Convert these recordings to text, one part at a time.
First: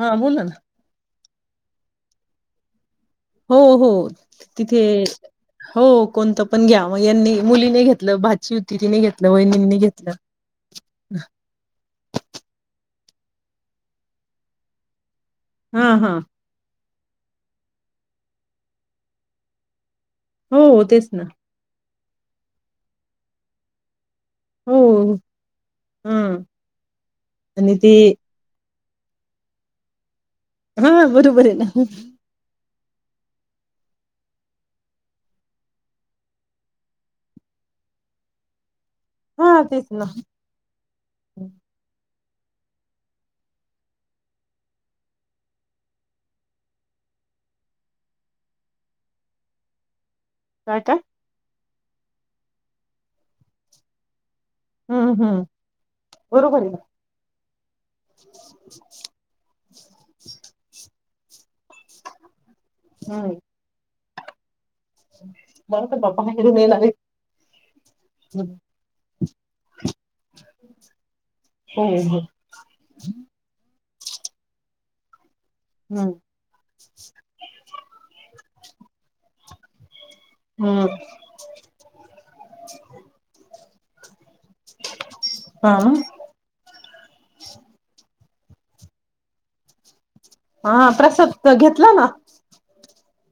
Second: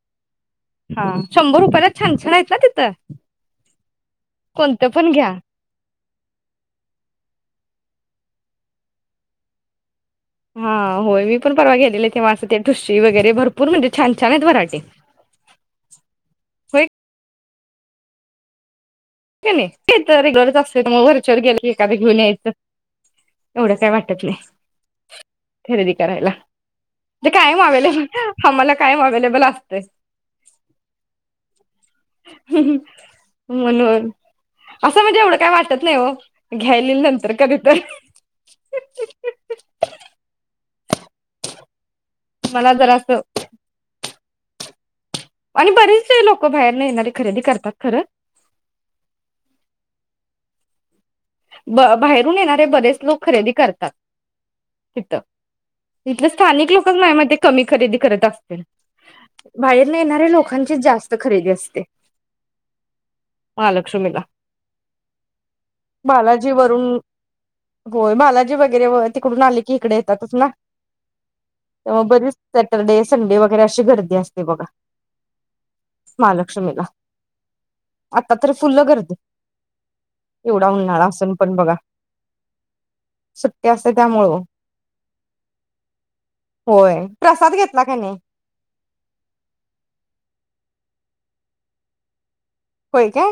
हा बोला ना. हा शंभर रुपयालाच छान छान हाईत ना तिथं? हो, हो तिथे कोणतं पण घ्या. हो कोणतं पण घ्या. मग यांनी मुलीने घेतलं, भाची होती तिने घेतलं, वहिनीनीने घेतलं. हा होय मी पण परवा गेलेले तेव्हा ते असं ठु वगैरे भरपूर म्हणजे छान छान आहेत व्हरायटी. हा, हा. व्हय कनई? [unintelligible] हो तेच ना वरच्यावर गेलं की. [unintelligible] घेऊन यायचं एवढं काय वाट वाटत नाही हो खरेदी हा करायला. ते कायम आणि ते अवेलेबल आम्हाला कायम अवेलेबल असतंय. हा, बरोबर आहे ना. म्हणून. असं म्हणजे एवढं काय वाटत नाही हो. घ्यायली नंतर कधीतर हा तेच ना [inaudible] मला जरास आणि बरेचसे लोक बाहेर न येणारे खरेदी करतात खरं [unintelligible] ब बाहेरून येणारे बरेच लोक खरेदी करतात. तिथ हम्म हम्म तिथल बरोबर आहे स्थानिक ना लोकच माया मते कमी खरेदी करत असतील बाहेरन येणाऱ्या लोकांचे जास्त त खरीेद्या अस ते हम्म महालक्ष्मीला [inaudible] बालाजी बाहेरून येणार वरून आहेत होय हो बालाजी वगैरे तिकडून आले की इकडे येतातच ना त्यामुळं हो बरीच सॅटरडे संडे वगैरे अशी गर्दी असते बघा हम्म महालक्ष्मीला आता तर फुल्ल गर्दी हम्म उन्हाळा असून पण बघा सुट्टी असते, त्यामुळ ओ हा मग होय प्रसाद घेतला का नही. हा आ प्रसाद घेतला ना होय काय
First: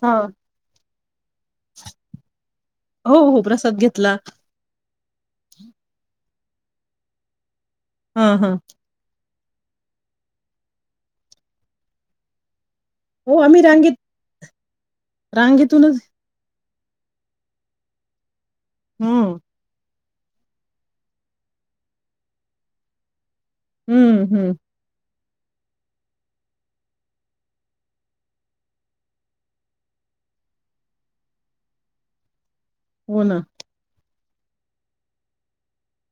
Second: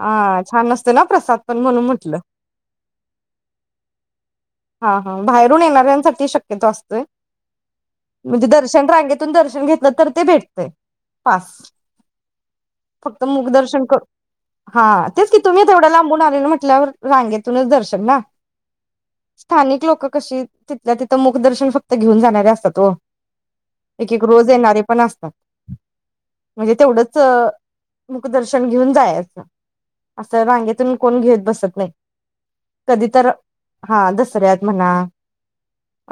हा छान अस तना प्रसाद पण म्हणून म्हटलं हो हो प्रसाद घेतला. हा हा बाहेरून येणाऱ्यांसाठी शक्यतो असतोय. हा म्हणजे हा दर्शन रांगेत आतून दर्शन घेतलं तर ते भेटतय पास फक्त हो आम्ही मुखदर्शन रांगेत कर हा तेच की तुम्ही तेवढ्या रांगेतूनच लांबून आलेलं हा तल्यावर रांगेतूनच दर्शन ना हम्म स्थानिक लोक कशी तिथल्या तिथं मुखदर्शन फक्त घेऊन जाणारी असत्यात ओ एक हम्म एक रोज हम्म येणारे पण असतात. म्हणजे तेवढंच मुखदर्शन घेऊन जायचं, असं रांगेतून कोण घेत बसत नाही. कधी हो तर ना हा दस ऱ्यात म्हणा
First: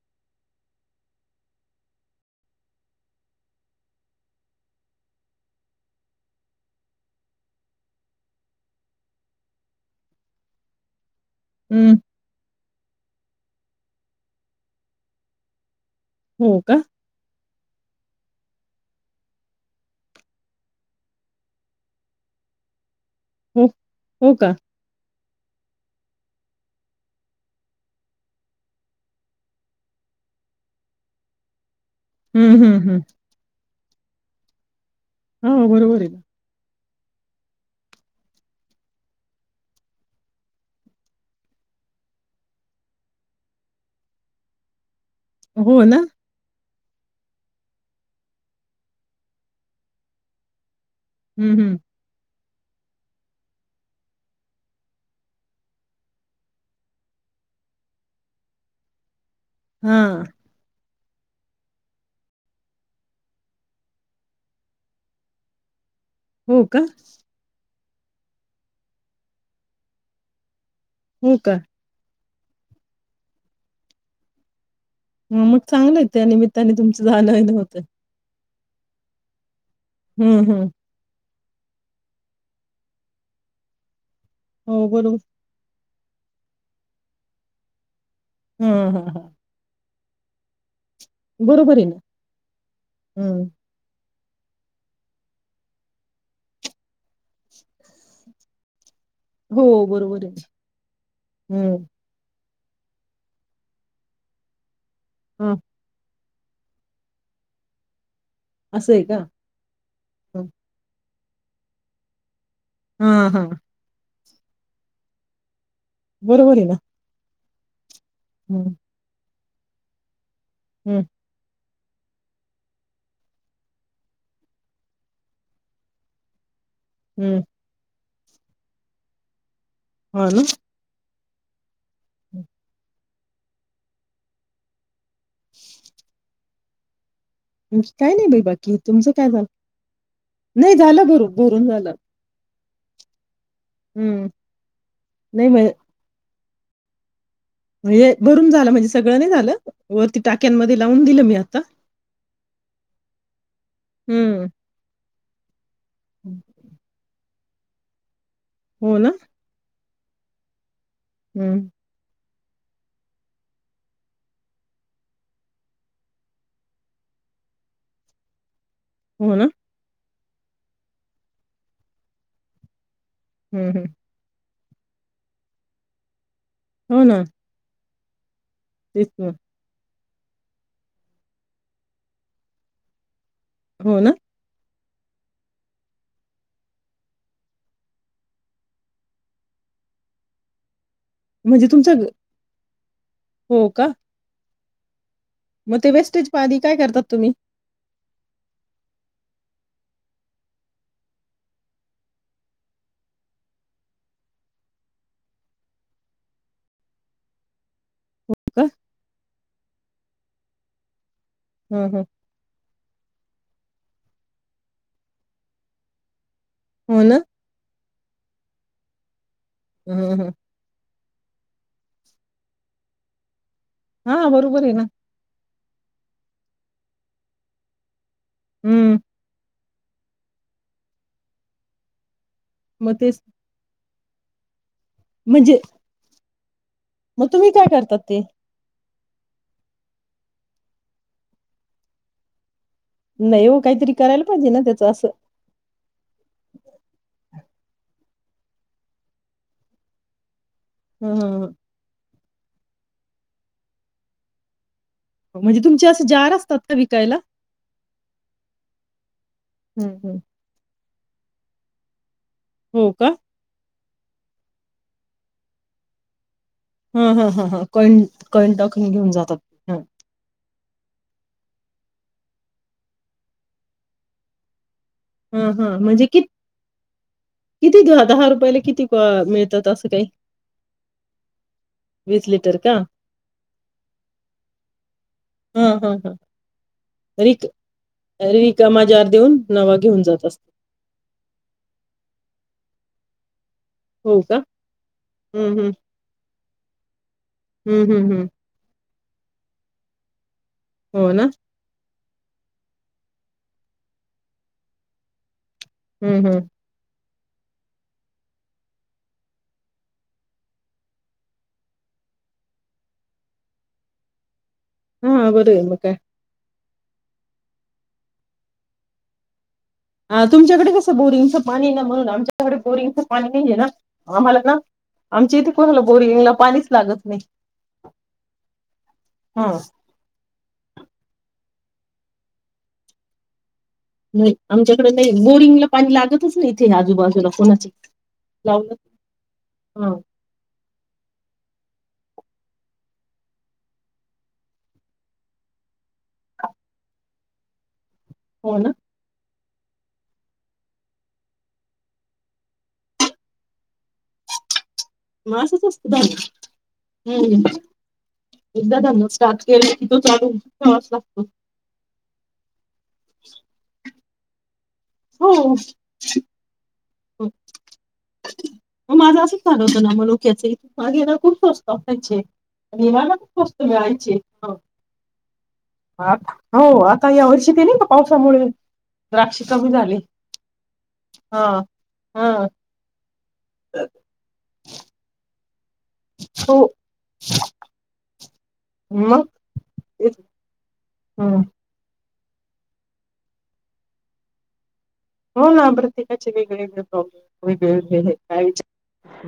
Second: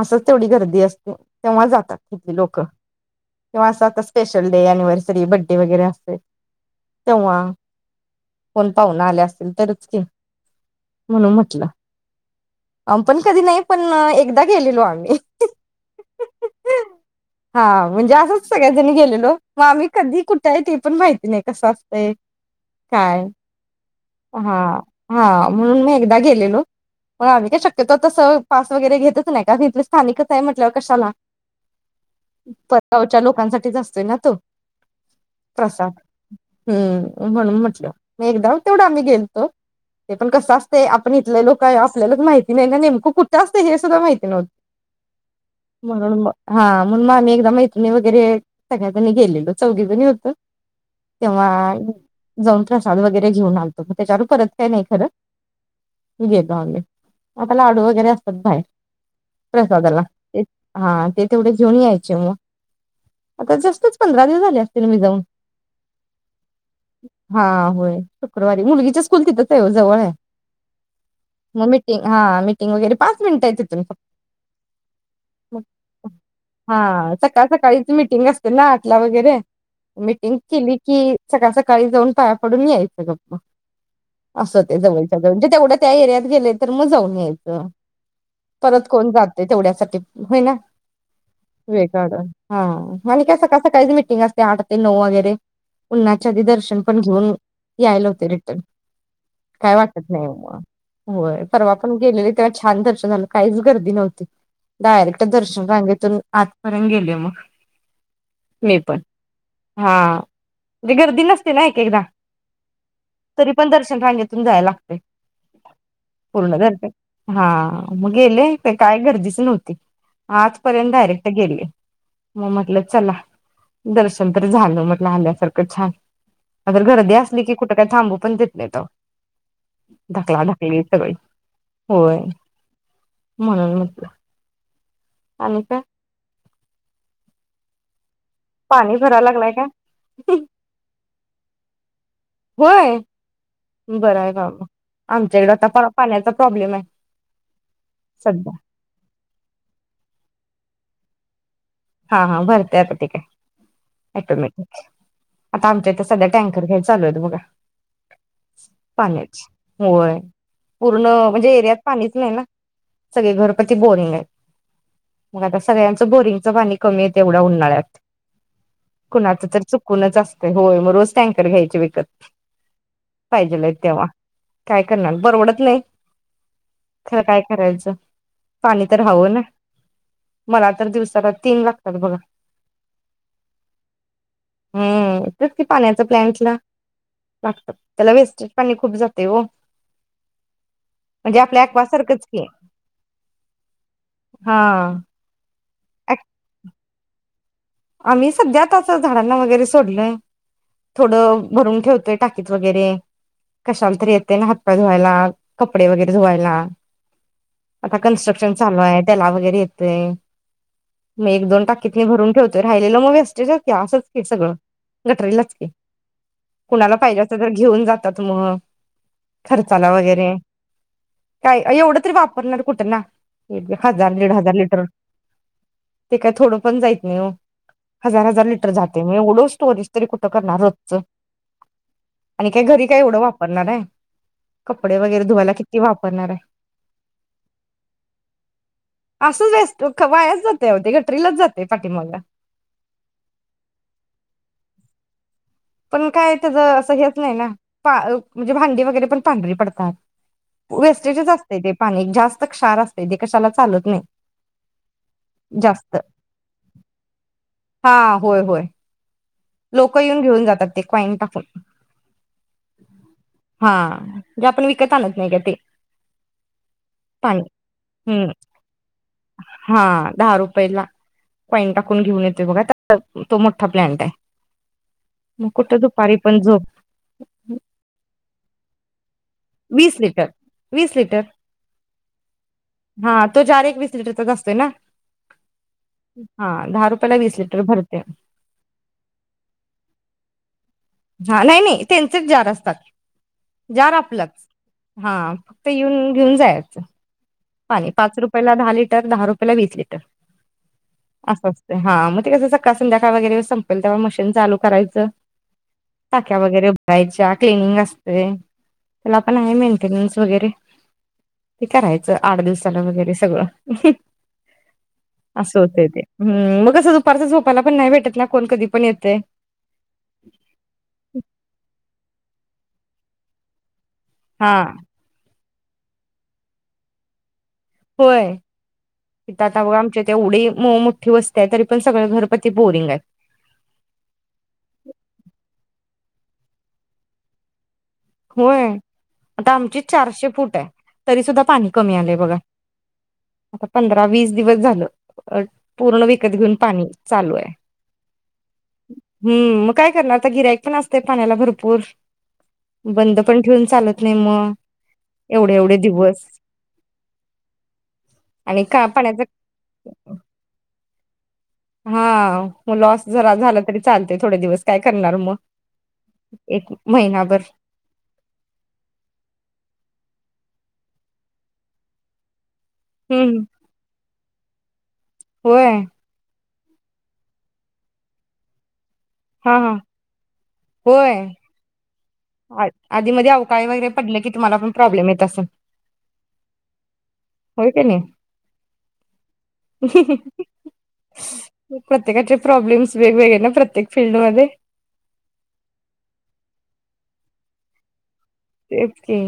असच तेवढी गर्दी असते, ओ तेव्हा जातात इथली लोक तेव्हा असतात स्पेशल डे अनिव्हर्सरी, बडे वगैरे असेल तेव्हा कोण पाहून आल्या असेतील तरच की म्हणून म्हटलं हं, अम पण कधी नाही पण एकदा गेलेलो आम्ही हो का हा म्हणजे असंच सगळ्याजणी गेलेलो मग आम्ही कधी कुठे आहे ते पण माहिती नाही कसं असतंय काय हो, हो का? हा हा म्हणून म एकदा गेलेलो पण आम्ही काय शक्य ते तस पास वगैरे घेतच नाही का तिथले स्थानिकच आहे म्हटल्यावर कशाला? हं, हं, परगावच्या लोकांसाठीच असत [unintelligible] ना तो हो प्रसाद बरोबर आहे ना. हम्म म्हणून म्हटलं. मी एकदा तेवढं आम्ही गेलतो ते पण कसं असतंय आपण इथले लोक आहे आपल्यालाच माहित [unintelligible] नेमकं कुठं असतं हे सुद्धा माहिती नव्हतं. हो ना? म्हणून मग हा म्हणू मग आम्ही एकदा मैत्रिणी वगैरे सगळ्याजणी गेलेलो, चौघी जणी होतो. तेव्हा हं, हं. जाऊन प्रसाद वगैरे घेऊन आलतो, मग त्याच्यावर परत काय नाही खरं गेलो आम्ही. आता लाडू वगैरे असतात बाहेर. प्रसादाला. हां. ते हा ते तेवढे घेऊन यायचे मग. आता जस्टच पंधरा दिवस झाले असतील मी जाऊन. हो का? हा, होय. शुक्रवारी मुलगीचं स्कूल तिथंच आहे ओ जवळ आहे. हो, का? मग मिटिंग हा मीटिंग वगैरे पाच मिनिटं आहे तीथून फक ह मग चांगलंय त्या निमित्ताने तुमचं जाणं येणं होतंय. तेला आठला वगैरे मीटिंग हं. केली की सकाळी सकाळी जाऊन पाया पडून यायचं फक्त. असं ते हो, जवळच्या बरोबर. जवळ तेवढ्यात त्या एरियात गेलेत तर मग जाऊन यायचं. परत हां, हां, कोण हां. जातंय तेवढ्यासाठी. होय ना. बरोबर आहे वेळ ना. काढून हा आणि काय हं. सका सकाळीच मिटिंग अस ते आठ ते नऊ वगैरे उन्हाच्या आधी दर्शन पण घेऊन यायला होते रिटर्न. काय हो, वाटत बरोबर नाही आहे. मग होय. परवा हं, पण गेलेलेत. तेव्हा छान दर्शन झालं काहीच गर्दी नव्हती. डायरेक्ट हां. दर्शन रांगेतून आतपर्यंत गेले मग. मी असं पण आहे का? हा हं. म्हणजे गर्दी न तिला एक एकदा हां, तरी हां. पण दर्शन रांगेत तून जायला लागतंय पूर्ण बरोबर आहे ना. घरटे हा मग गेले ते हं, काय गर्दीच नव्हतं ते आजपर्यंत हं, डायरेक्ट गेले मग म्हटलं चला दर्शन तर झालं म्हटलं आल्यासारखं छान. अगर गर्दी असली हं. की कुठं काय थांबू पण देत नाय तो हां ना? ढकला, ढकली होय होय म्हणून म्हटलं आणि काय? हु काय नाय बाई बाकी पाणी तुमचं भरायला काय झालं लागलाय नाय झालं भरून भरून झालं. व्हय हं. बरंय बाबा नाही आमच्याकड परवा आता पाण्याचा प्रॉब्लेमय व्हय भरून झालं म्हणजे सगळं नाय झालं वरती टाक्यांमध्ये लावून दिलं मी आत हा, हा भरते आता ते काय हम्म ऑटोमॅटिक आता आमच्या इथ सध्या टँकर घेयच चालूत बघा हो ना पाण्याची होय पूर्ण म्हणजे हम्म एरियात पाणीच नाय ना सगळे घरपची बोरिंगऐत मग आता सगळ्यांचं बोरिंगच पाणी कमी येत एवढ्या उन्हाळ्यात हो कुणाच ना तर चुकूनच असत होय मग रोज टँकर घ्यायचे विकत हम्म पाहिजेलयत हम्म तेव्हा काय करणार परवडत नाही. हो खरं ना काय करायचं पाणी तर हवं ना मला तर दिवसाला तीन लाग त्यात बघा हो ना हम् तेच कि पाण्याचा प्लंटला लागतात त्याला वेस्टेज पाणी खूप जातय हो आपल्या म्हणजे ॲक्वा तुमचं सारखंच की हो का हा म ते वेस्टेज पाणी काय करतात तुम्ही? आम्ही सध्या तस झाडांना वगैरे सोडलय, थोडं भरून ठेवतोय टाकीत वगैरे कशांला तरी येतयना हातपाय धुवायला, कपडे वगैरे धुवायला आता कनस्ट्रक्शन का चालू आहे त्याला घरी येतय. मी एक-दोन ह ह टाकीतने भरून ठेव राहिलेला मगं वेस्टेज हाय क्या असंच की सगळं गटरीलाच की. कुणाला हो ना पाहिजे असल तर घेऊन जा त्यात मुळ खर्चाला ह ह वगैरे काय अ एवढं तरी वापरणार कुठं ना [unintelligible] हजार हा दिड हजार बरोबर आहे ना लिटर ते काय थोडं पण जाईत नी हो. हजार-हजार लिटर हम्म जाते म एवढा स्टोरेज तरी कुठं करणार रोच्च आणि काय घरी मग काय एवढं तेच वापरणार आहे कपडे वगैरे धुवायला म्हणजे किती वापरणार आहे मग तुम्ही काय करतात ते असंच असतं क वाया जाते होती गटरीलाच जाते पाठीमागला. नाई वो काहीतरी करायला पाहिजे ना त्याचा असं. पण काय त्याचा असं घेत नाय ना पा उ म्हणजे भांडी वगैरे पण पांढरी पडतात. वेस्टेजच ह असत ते पाणी जास त क्षार असते ते कशाला चालत नाही. म्हणजे तुमचे जास्त असं जार असतात का विकायला? हं, लोकं हं. येऊन घेऊन जातात. ते कॉईन टाकुन हो का? जे आपण विकत आणत नाही का ते हं हं पाणी हं हम्म कॉईन-कॉईन टाकून घेऊन जातात. पहिला कॉईन टाकून घेऊन येते बघ आता [unintelligible] तो मोठा प्लॅंट आहे. मग हां हां कुठं म्हणजे दुपारी कित पण झोप किती दया दहा रुपयाले? किती प वीस लिटर- वीस लिटर लिटर का? हा तो जार एक वीस लिटरचाच असतोय ना, हां, हां, हां. हा दहा रुपयाला वीस रिक लिटर भरते. रिकामा जार देऊन नवा घेऊन जात अस हा नाई -नाई त्यांचेच जार असतात. जाार हो का? आपलंच हां हं, फक्त हं. येऊन घेऊन जायाचं. हं, पाणी हं, पाच हं. रुपयाला दहा ली तर दहा रुपयाला वीस लिटर. हो ना? अस असते हा मग. ते कसं सकाळ संध्याकाळ वगैरे संपेल तवा मशीन चालू करायचं. हं, टाक्या हं. वगैरे भ-रायची त्याला क्लिनिंग असतय, त्याला पण आहे मेंटेनन्स वगैरे ते कराय च आठ दिवसाला वगैरे सगळं हां, बरं आस आहे मग होतय काय. ते हम्म मगच तस दुपारच झोपायला पण नाही भेटत ना कोण कधी पण येतेय. आं तुमच्याकडे कसं बोरिंगच पाणीये ना म्हणून आमच्या कडे बोरिंगच पाणी नाहीये ना हा आम्हालाना आमचा इथे कोणाला बोरिंगला पाणीच लागत नाही. होय हित हां. आता व आमच्या इथ ऐवढी मो -मोठ्ठी वस्ती हाय तरी पण सगळ घरपती बोरिंग हाय नाई आमच्याकडे नाही बोरीगंला पाणी लागतच नाइ इथे आजूबाजूला कोणाचा होय आता आमचे चारशे फूट आहे तरी सुद्धा पाणी कमी आलय. बघा आता पंधरा वीस दिवस झालं अ पूर्ण विकत घेऊन पाणी चालू आहे. हो नां हम्म मग काय करणारा आता गिऱ्हाईक पण असतय पाण्याला भरपूर बंद पण ठेवून चालत नाई मगं म असच असतो धान्य हुं आणि एकदा का धान्य पाण्याचा स्टार्ट केलं की तो चालू करावाचं लाग [inaudible] हां व लॉस जरा झाला तरी चालतय थोड दिवस काय करणार हो मग एक हो महिनाभर म माझं असंच झाल होत ना मनुक्याचे मागे ना खूप सोसताव त्यांचे विमानात हम्म स्वस्त मिळायचे. हा. होय [inaudible] हो आता या वर्षी ते नाही का पावसामुळे द्राक्ष हा चालू हा झाली. हा. हा आय आधी मधी अवकाळी वगैरे पडल की तुम्हाला पण प्रॉब्लेम येत असलं? हो. मग [inaudible] तेच हम्म प्रत्येकांचे प्रॉब्लेम्स् वेगवेगळे ना, प्रत्येक फील्डमध्ये? हो ना प्रत्येकाचे वेगळेवेगळे प्रॉब्लेम. वेगळे वेगळे हे काय विचार तेच की.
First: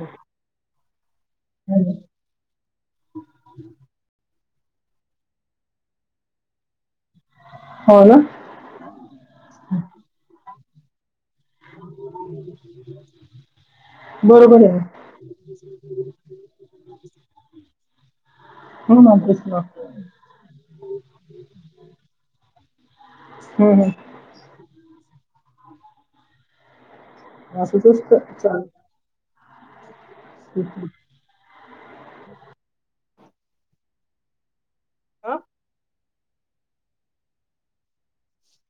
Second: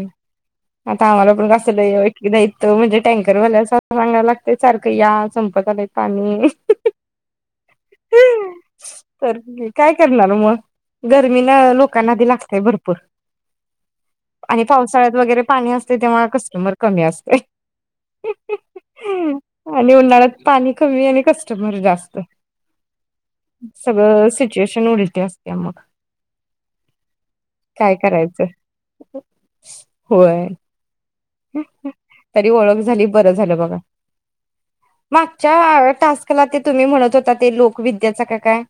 इथं आम्हाला पण जास्त ओळखी नाहीत इथं म्हणजे टँकर वाल्याला सांगयला लाग ते सारखं या संपत आलय पाणी हो ना तर काय करणार मग. गर्मीनं लोकांना आधी लागतय भरपूर. आणि बरोबर आहे पावसाळ्यात वगैरे पाणी असतंय त्यामुळं कस्टमर कमी असतंय. हो ना तेच ना [inaudible] आणि उन्हाळ्यात पाणी कमी आणि कस्टमर जास्त. हम्म हम्म सगळं सिच्युएशन उलटी असती. त्यामुळं असंच असतं चाल [inaudible] होय. तरी ओळख झाली बरं झालं बघा. हा? मागच्या टास्क ला ते तुम्ही म्हणत होता ते लोकविद्याच का काय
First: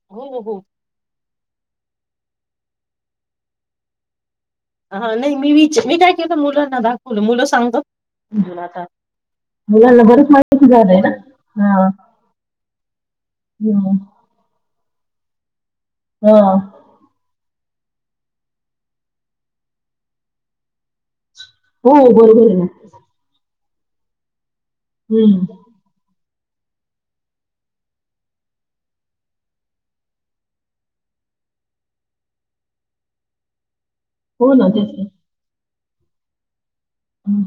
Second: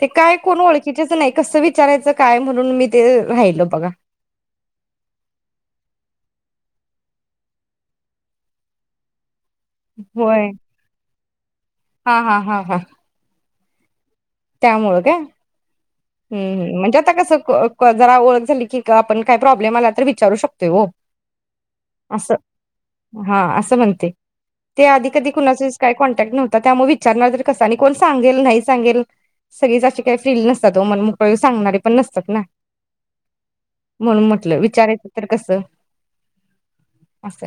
ते हो काय हो कोण ओळखीचेच नाहीत. कस विचारायचं काय म्हणून मी ते राहिल बघा. हा नाही मी विच मी काय केलं मुलांना दाखवलं मुलं सांगतात. [inaudible] मुलांना बरच होय माहिती झालंय ना हा. हो. हा हा हा हा हम्म. त्यामुळं काय? हा हम्म हम्म हो म्हणजे आता कसं क जरा ओळख झाली की आपण काय प्रॉब्लेम आला तर विचारू शकतोय हो हो बरोबर आहे असं म्हणते ते आधी-कधी हम्म कुणाचीच काही कॉन्टॅक्ट नव्ह त्यामुळे विचारणार कसं कोण सांगेल नाही सांगेल सगळीच अशी काही फील नसता असा तो मनमोकळी सांगणारी पण नसतात ना म्हणून हो म्हटलं ना तेच ना विचारायचं तर कसं? हम्म. असं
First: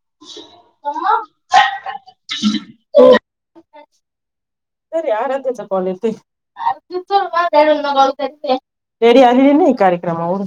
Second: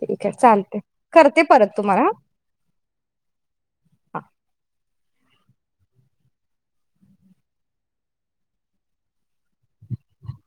ठीक आहे चालते करते परत तुम्हाला हा हा त्याच्या पॉलिटिक रेडी आहे नाय कार्यक्रमावरून